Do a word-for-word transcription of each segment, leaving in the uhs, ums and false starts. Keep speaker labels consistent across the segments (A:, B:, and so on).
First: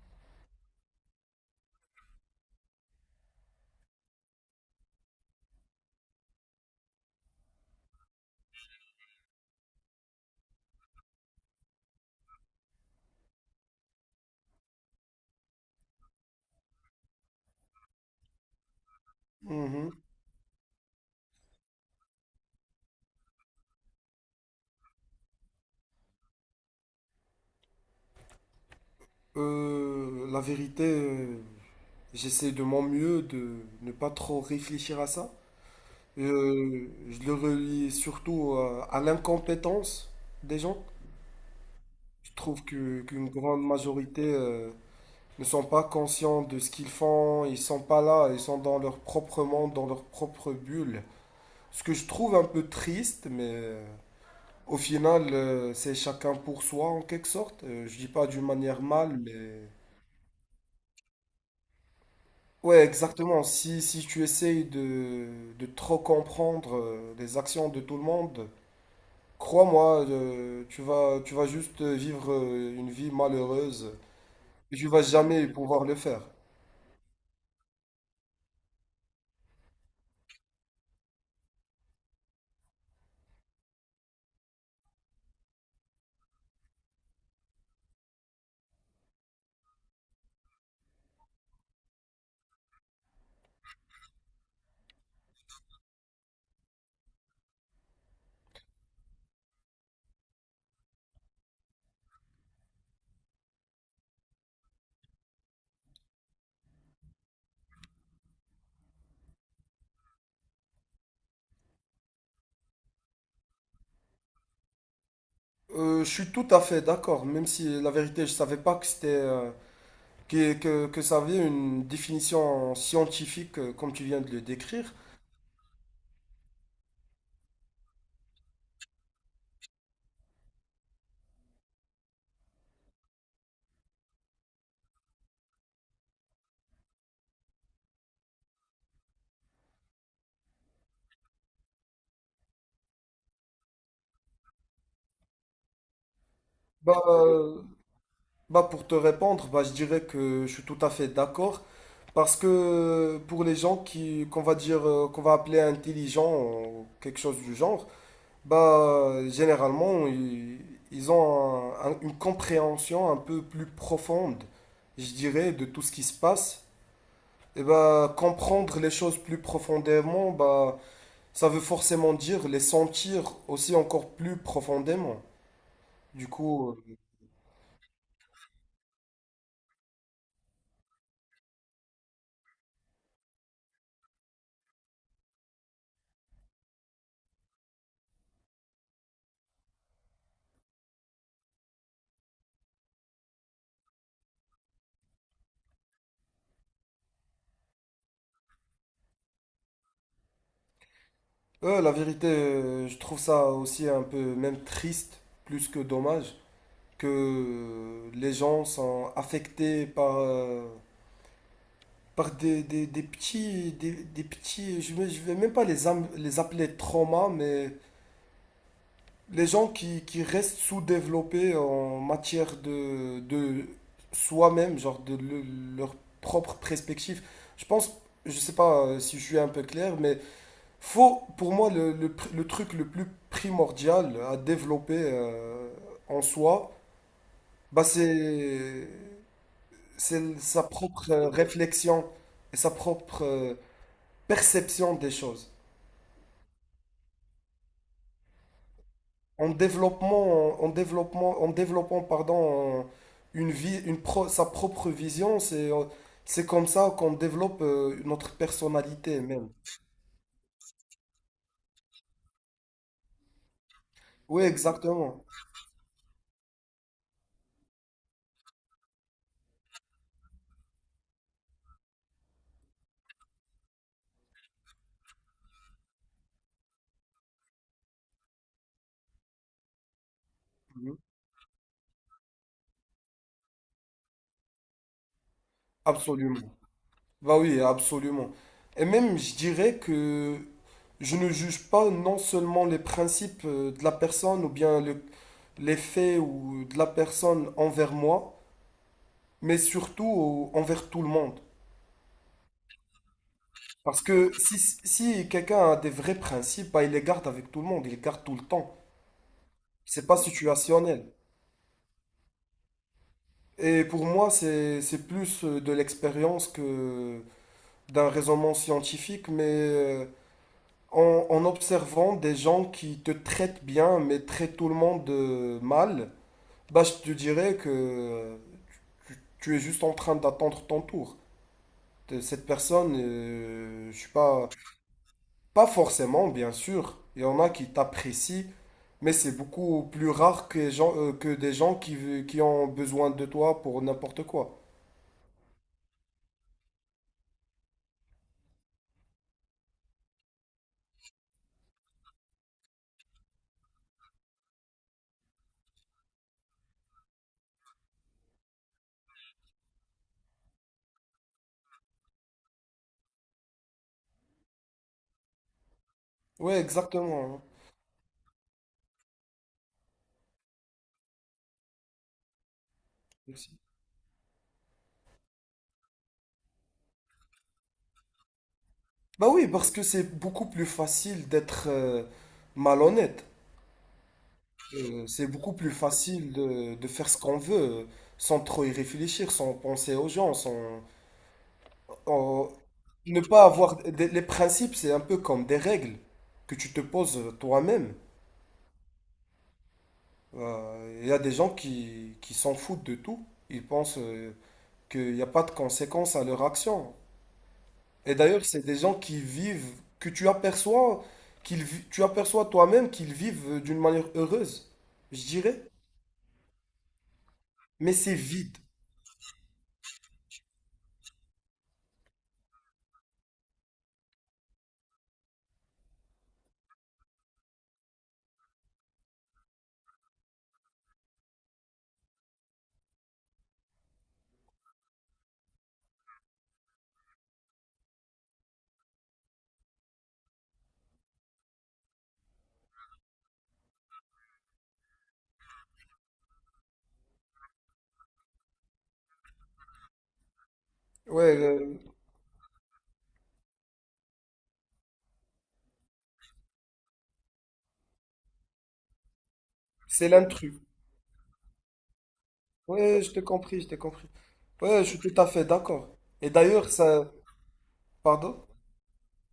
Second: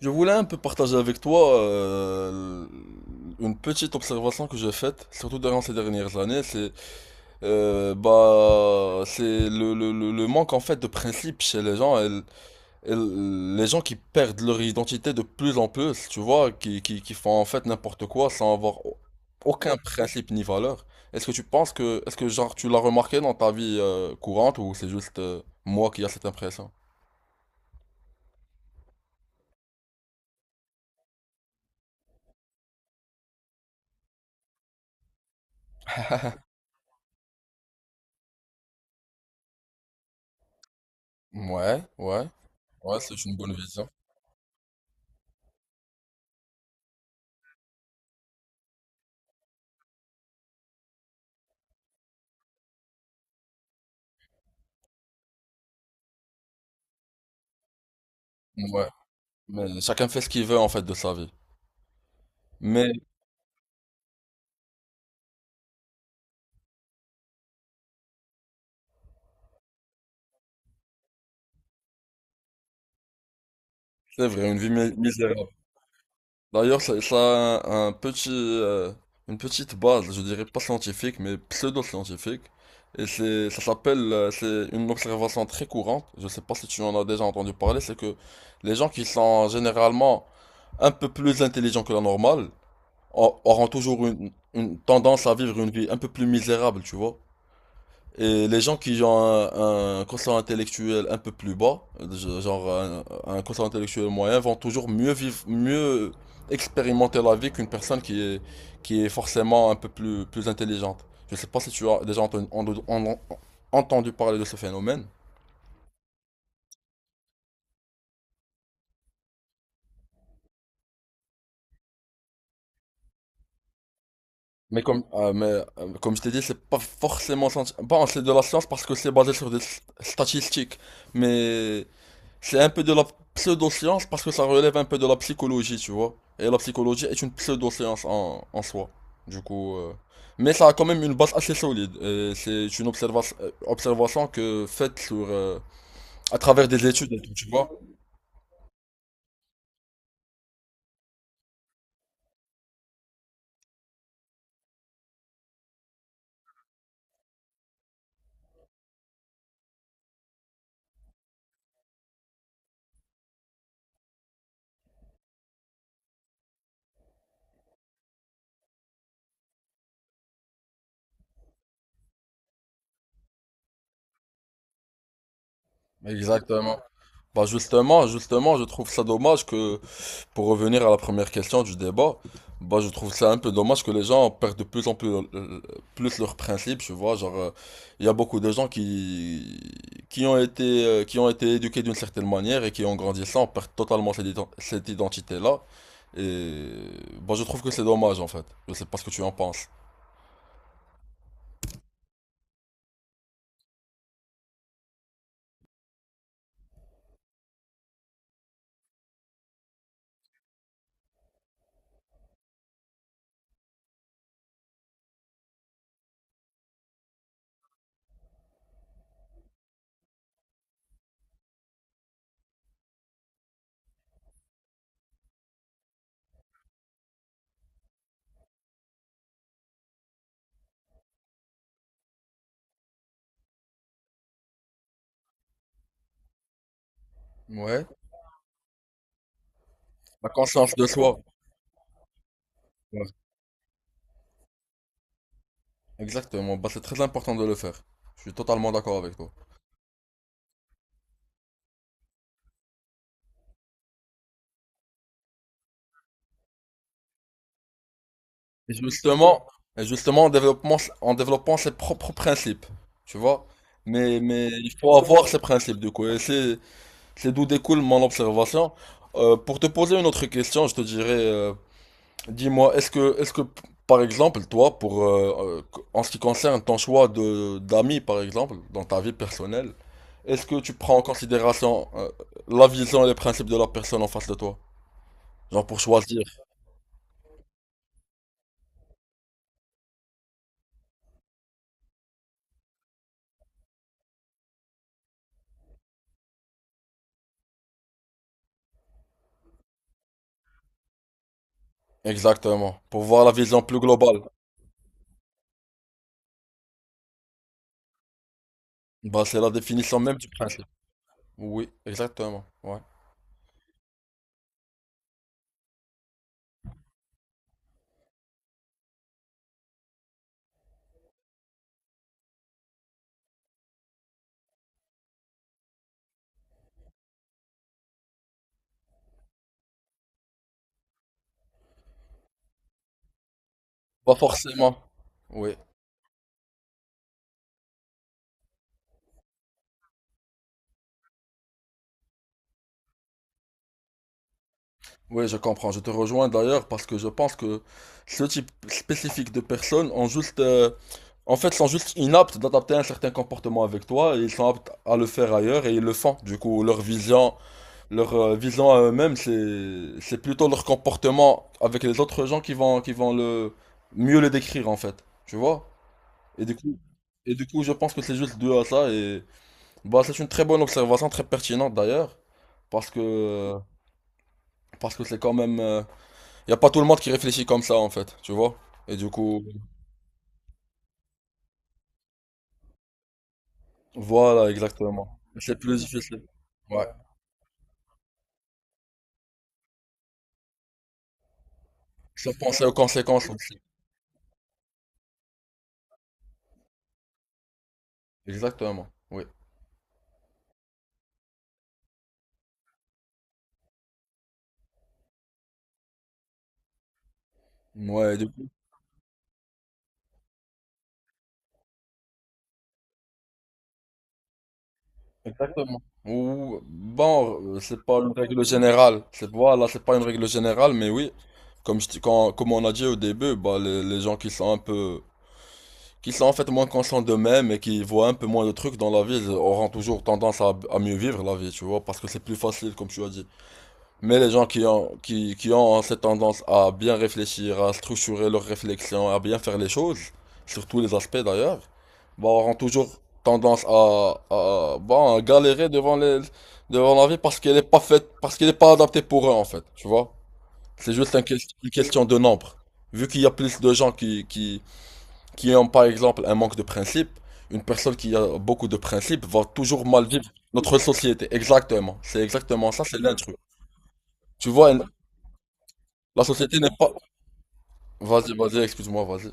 A: Je voulais un peu partager avec toi euh, une petite observation que j'ai faite, surtout durant ces dernières années, c'est euh, bah c'est le, le, le- le manque en fait de principe chez les gens, et, l- et l- les gens qui perdent leur identité de plus en plus, tu vois, qui, qui, qui font en fait n'importe quoi sans avoir au- aucun
B: Mhm.
A: principe ni valeur. Est-ce que tu penses que est-ce que genre tu l'as remarqué dans ta vie euh, courante, ou c'est juste euh, moi qui a cette impression?
B: Euh, la vérité, euh, j'essaie de mon mieux de ne pas trop réfléchir à ça. Euh, je le relie surtout à, à l'incompétence des gens.
A: Ouais, ouais,
B: Je trouve
A: ouais,
B: que
A: c'est
B: qu'une
A: une bonne
B: grande
A: vision.
B: majorité euh, ne sont pas conscients de ce qu'ils font. Ils sont pas là, ils sont dans leur propre monde, dans leur propre bulle. Ce que je trouve un peu triste, mais euh, au final, euh, c'est chacun pour soi en quelque sorte. Euh, je dis pas d'une manière
A: Ouais.
B: mal, mais
A: Mais chacun fait ce qu'il veut en fait de sa vie.
B: ouais,
A: Mais
B: exactement. Si, si tu essayes de, de trop comprendre euh, les actions de tout le monde, crois-moi, euh, tu vas, tu vas juste vivre euh, une vie malheureuse
A: c'est vrai, une vie
B: et tu
A: mi-
B: vas jamais
A: misérable.
B: pouvoir le faire.
A: D'ailleurs, ça, ça a un, un petit, euh, une petite base, je dirais pas scientifique, mais pseudo-scientifique. Et c'est, ça s'appelle, euh, c'est une observation très courante. Je sais pas si tu en as déjà entendu parler, c'est que les gens qui sont généralement un peu plus intelligents que la normale au- auront toujours une, une tendance à vivre une vie un peu plus misérable, tu vois. Et les gens qui ont un, un quotient intellectuel un peu plus bas, je- genre un, un quotient intellectuel moyen, vont toujours mieux vivre, mieux expérimenter la vie qu'une personne qui est, qui est forcément un peu plus, plus intelligente. Je sais pas si tu as déjà entendu, en- en- entendu parler de ce phénomène,
B: Euh, je suis tout à fait d'accord, même si la vérité, je savais pas que c'était, euh, que, que, que ça avait une définition scientifique euh, comme tu viens de le
A: mais
B: décrire.
A: comme, euh, mais, euh, comme je t'ai dit, c'est pas forcément... scien- Bon, c'est de la science parce que c'est basé sur des s- statistiques, mais... C'est un peu de la pseudo-science parce que ça relève un peu de la psychologie, tu vois. Et la psychologie est une pseudo-science en, en soi. Du coup, euh, mais ça a quand même une base assez solide. Et c'est une observa- euh, observation que faite sur euh, à travers des
B: Bah,
A: études et tout, tu
B: euh,
A: vois.
B: bah pour te répondre, bah, je dirais que je suis tout à fait d'accord. Parce que pour les gens qui qu'on va dire euh, qu'on va appeler intelligents ou quelque chose du genre, bah généralement ils, ils ont un- un- une compréhension un peu plus profonde, je dirais, de tout ce qui se passe. Et bah comprendre les choses plus profondément, bah ça veut forcément dire les sentir aussi encore plus profondément. Du coup,
A: Exactement.
B: euh,
A: Bah justement, justement, je trouve ça dommage que, pour revenir à la première question du débat, bah je trouve ça un peu dommage que les gens perdent de plus en plus, euh, plus leurs principes, tu vois, genre, euh, il y a beaucoup de gens qui, qui ont été, euh, qui ont été éduqués d'une certaine manière et qui en grandissant perdent totalement cette, ident- cette identité-là, et bah je trouve que c'est dommage en fait, je sais pas ce que tu en penses.
B: euh, la vérité, euh, je trouve ça aussi un peu même triste, plus que dommage, que les gens sont affectés par, euh, par des, des- des petits, des, des petits, je ne vais je vais même pas les, am- les appeler traumas, mais les gens qui, qui restent sous-développés en matière de, de soi-même, genre de le- leur propre perspective. Je pense, je sais pas euh, si je suis un peu clair, mais faut, pour moi, le, le pr- le truc le plus primordial à développer euh, en soi, bah
A: Ouais,
B: c'est c'est
A: la
B: sa
A: conscience de
B: propre
A: soi.
B: euh, réflexion et sa
A: Ouais.
B: propre euh, perception des choses.
A: Exactement, bah c'est très important de le faire, je suis totalement d'accord avec toi.
B: En développement, en, en développement, en développant, pardon, une vie, une pro- sa propre vision, c'est, euh, c'est comme ça qu'on développe euh, notre
A: Et
B: personnalité
A: justement,
B: même.
A: et justement en développant, en développant ses propres principes, tu vois. Mais,
B: Oui,
A: mais il faut
B: exactement.
A: avoir ces principes, du coup. Et c'est, c'est d'où découle mon observation. Euh, pour te poser une autre question, je te dirais, euh, dis-moi, est-ce que, est-ce que, par exemple, toi, pour, euh, euh, en ce qui concerne ton choix de, d'amis, par exemple, dans ta vie personnelle, est-ce que tu prends
B: Mhm.
A: en considération, euh, la vision et les principes de la personne en face de toi? Genre pour choisir.
B: Absolument. Bah oui, absolument. Et même, je dirais que je ne juge pas non seulement les principes euh, de la personne ou bien le, les faits ou de la personne envers moi, mais surtout au- envers tout le monde.
A: Exactement. Pour voir la vision plus
B: Parce
A: globale.
B: que si, si quelqu'un a des vrais principes, bah, il les garde avec tout le monde, il les garde tout le temps.
A: Bah, c'est la définition
B: C'est
A: même
B: pas
A: du principe.
B: situationnel.
A: Oui, exactement. Ouais.
B: Et pour moi, c'est, c'est plus euh, de l'expérience que d'un raisonnement scientifique, mais euh, en, en observant des gens qui te traitent bien, mais traitent tout le monde euh, mal, bah, je te dirais que euh, tu, tu es juste en train d'attendre ton tour. Cette personne, euh, je sais
A: Pas
B: pas.
A: forcément. Oui,
B: Pas forcément, bien sûr. Il y en a qui t'apprécient, mais c'est beaucoup plus rare que, les gens, euh, que des gens qui, ve- qui ont besoin de toi pour n'importe quoi.
A: oui, je comprends. Je te rejoins d'ailleurs parce que je pense que ce type spécifique de personnes ont juste, euh, en fait, sont juste inaptes d'adapter un certain comportement avec toi et ils sont aptes à le faire ailleurs et ils le font. Du coup, leur vision, leur euh, vision à eux-mêmes, c'est, c'est plutôt leur comportement avec les autres gens qui vont, qui vont le mieux le décrire en fait. Tu vois? Et du
B: Ouais,
A: coup,
B: exactement.
A: et
B: Hein.
A: du coup, je pense que c'est juste dû à ça et bah, c'est une très bonne observation, très pertinente d'ailleurs, parce
B: Merci.
A: que parce que c'est quand même, il y a pas tout le monde qui réfléchit comme ça en fait, tu vois. Et du
B: Bah
A: coup,
B: oui, parce que c'est beaucoup plus facile d'être euh, malhonnête.
A: voilà,
B: Euh,
A: exactement.
B: c'est beaucoup
A: C'est
B: plus
A: plus difficile.
B: facile de,
A: Ouais.
B: de faire ce qu'on veut euh, sans trop y réfléchir, sans penser aux gens, sans
A: Sans
B: en-
A: penser aux
B: ne
A: conséquences
B: pas
A: aussi.
B: avoir des- les principes, c'est un peu comme des règles que tu te poses toi-même.
A: Exactement. Oui.
B: Euh, Il y a des gens qui, qui s'en foutent de tout. Ils pensent euh, qu'il n'y a pas de conséquences à leur action. Et
A: Ouais, du
B: d'ailleurs,
A: coup.
B: c'est des gens qui vivent, que tu aperçois, qu'ils, vi- tu aperçois toi-même qu'ils vivent euh, d'une manière heureuse, je dirais.
A: Exactement. Ou bon, euh, c'est
B: Mais
A: pas une
B: c'est
A: règle
B: vide.
A: générale. C'est voilà, c'est pas une règle générale, mais oui. Comme je, t'ai- quand- comme on a dit au début, bah les, les gens qui sont un peu qui sont en fait moins conscients d'eux-mêmes et qui voient un peu moins de trucs dans la vie, auront toujours tendance à, à mieux vivre la vie, tu vois, parce que c'est plus facile, comme tu as dit. Mais les gens qui ont, qui, qui ont cette tendance à bien réfléchir, à structurer leurs réflexions, à bien faire les choses, sur tous les aspects d'ailleurs, bah, auront toujours tendance à, à, bah, à galérer devant les, devant la vie parce qu'elle n'est pas faite, parce qu'elle n'est pas adaptée pour eux, en fait, tu vois. C'est juste un ques-
B: Ouais,
A: une
B: euh,
A: question de nombre. Vu qu'il y a plus de gens qui, qui, qui ont par exemple un manque de principe, une personne qui a beaucoup de principes va toujours mal
B: c'est
A: vivre
B: l'intrus.
A: notre société. Exactement. C'est exactement ça, c'est
B: Ouais, je t'ai
A: l'intrus.
B: compris, je t'ai compris.
A: Tu vois,
B: Ouais,
A: elle-
B: je suis tout à fait d'accord.
A: la
B: Et
A: société n'est
B: d'ailleurs,
A: pas...
B: ça.
A: Vas-y,
B: Pardon?
A: vas-y, excuse-moi, vas-y.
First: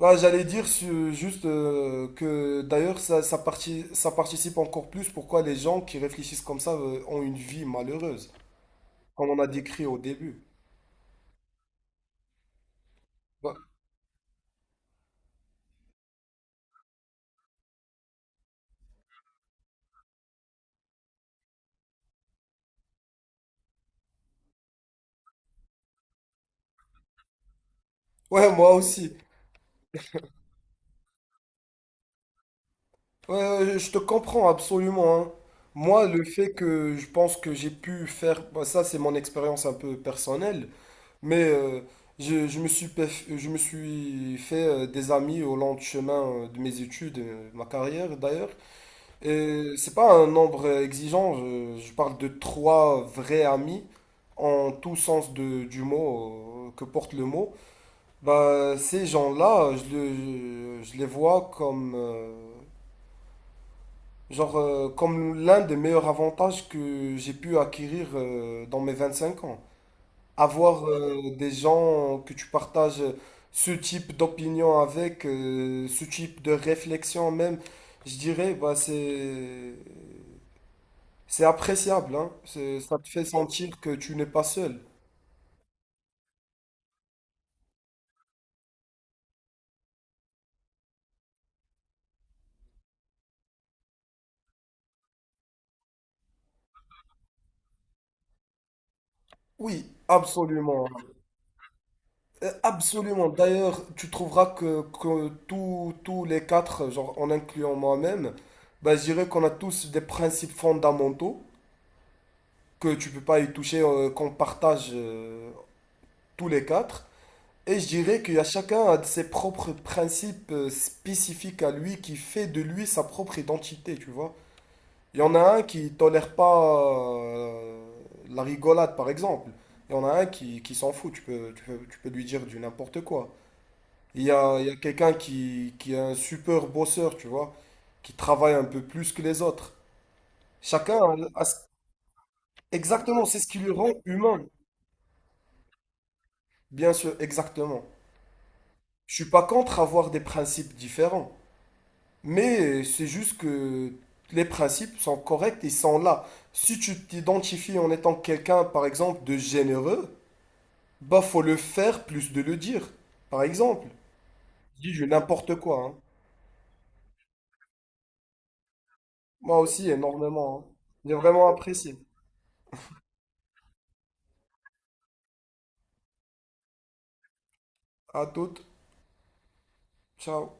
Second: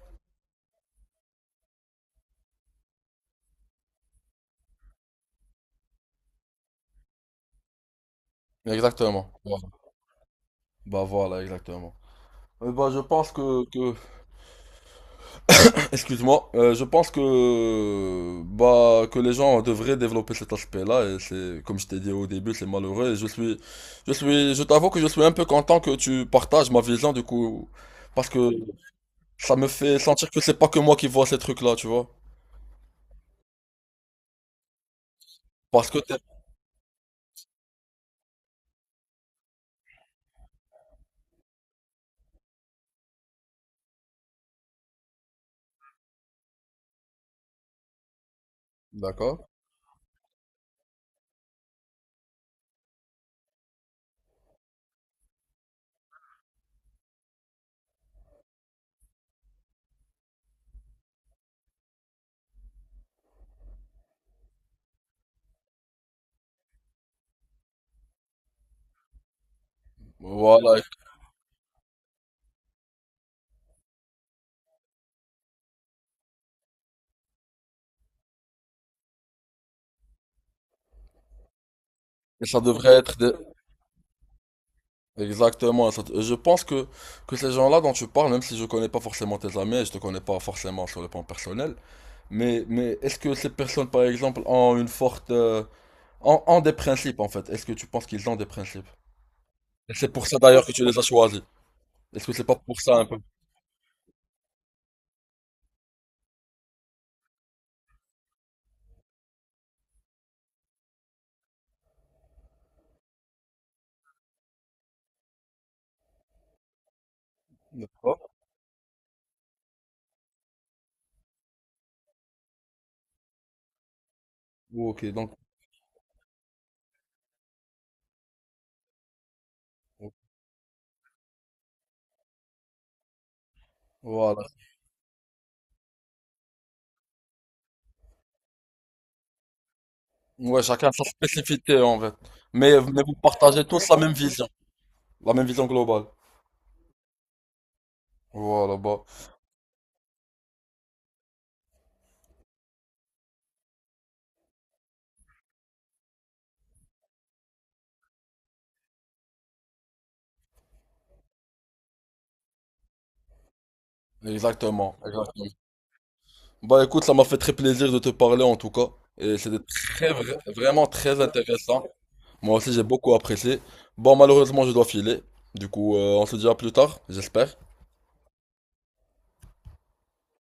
B: Là, j'allais dire su- juste euh, que d'ailleurs ça, ça, parti- ça participe encore plus pourquoi les gens qui réfléchissent comme ça euh, ont une vie malheureuse, comme
A: Exactement.
B: on a
A: Voilà.
B: décrit au début.
A: Bah voilà, exactement. Euh, bah je pense
B: Bah.
A: que, que... excuse-moi, euh, je pense que bah que les gens devraient développer cet aspect-là et c'est comme je t'ai dit au début, c'est malheureux et je suis je suis je t'avoue que je suis un peu content que tu partages ma vision du coup parce que
B: Ouais, moi aussi.
A: ça me fait sentir que c'est pas que moi qui vois ces trucs-là, tu vois.
B: Ouais, ouais, je te comprends absolument, hein.
A: Parce que
B: Moi,
A: t'es...
B: le fait que je pense que j'ai pu faire, bah, ça c'est mon expérience un peu personnelle, mais euh, je, je me suis, pef- je me suis fait euh, des amis au long du chemin euh, de mes études, euh, ma carrière d'ailleurs.
A: D'accord.
B: Euh, c'est pas un nombre exigeant, je, je parle de trois vrais amis, en tout sens de- du mot, euh, que porte le mot. Bah, ces gens-là, je, le- je les vois comme, euh, genre, euh, comme l'un des meilleurs avantages que j'ai pu acquérir euh, dans mes vingt-cinq ans.
A: Voilà,
B: Avoir euh, des gens que tu partages ce type d'opinion avec, euh, ce type de réflexion même, je dirais, bah, c'est C'est appréciable, hein.
A: et ça
B: C'est-
A: devrait
B: Ça te
A: être
B: fait
A: des-
B: sentir que tu n'es pas seul.
A: exactement ça. Je pense que, que ces gens-là dont tu parles, même si je connais pas forcément tes amis, et je te connais pas forcément sur le plan personnel, mais, mais est-ce que ces personnes, par exemple, ont une forte... euh, ont, ont des principes, en fait? Est-ce que tu penses qu'ils ont des principes?
B: Oui,
A: Et c'est pour ça, d'ailleurs, que tu
B: absolument.
A: les as choisis. Est-ce que c'est
B: Euh,
A: pas pour ça, un peu?
B: Absolument. D'ailleurs, tu trouveras que, que tous, tous les quatre, genre en incluant moi-même, bah, je dirais qu'on a tous des principes fondamentaux que tu peux pas y toucher, euh, qu'on partage euh, tous les quatre. Et je
A: Oh,
B: dirais qu'il y a chacun a de ses propres principes euh, spécifiques à lui qui fait de lui sa propre identité, tu vois.
A: ok,
B: Il y en
A: donc,
B: a un qui tolère pas euh, la rigolade, par exemple. Il y en a un qui, qui s'en fout, tu peux, tu peux, tu peux lui dire du n'importe quoi. Il y
A: voilà.
B: a, il y a quelqu'un qui, qui est un super bosseur, tu vois, qui travaille un peu plus que les autres.
A: Ouais, chacun
B: Chacun
A: sa
B: a, a ce-
A: spécificité, en fait. Mais, mais vous
B: Exactement, c'est ce qui
A: partagez
B: lui
A: tous
B: rend
A: la même
B: humain.
A: vision. La même vision globale.
B: Bien sûr, exactement.
A: Voilà, bah.
B: Je suis pas contre avoir des principes différents, mais c'est juste que les principes sont corrects, ils sont là. Si tu t'identifies en étant quelqu'un, par exemple, de généreux, bah, faut le faire plus de le dire. Par exemple, je dis
A: Exactement,
B: je
A: exactement.
B: n'importe quoi. Hein.
A: Bah écoute, ça m'a fait très plaisir de te parler en tout cas. Et
B: Moi
A: c'était
B: aussi,
A: très, vra-
B: énormément. Hein.
A: vraiment
B: J'ai
A: très
B: vraiment
A: intéressant.
B: apprécié.
A: Moi aussi, j'ai beaucoup apprécié. Bon, malheureusement, je dois filer. Du coup, euh, on se dit à plus tard, j'espère.
B: À toutes. Ciao.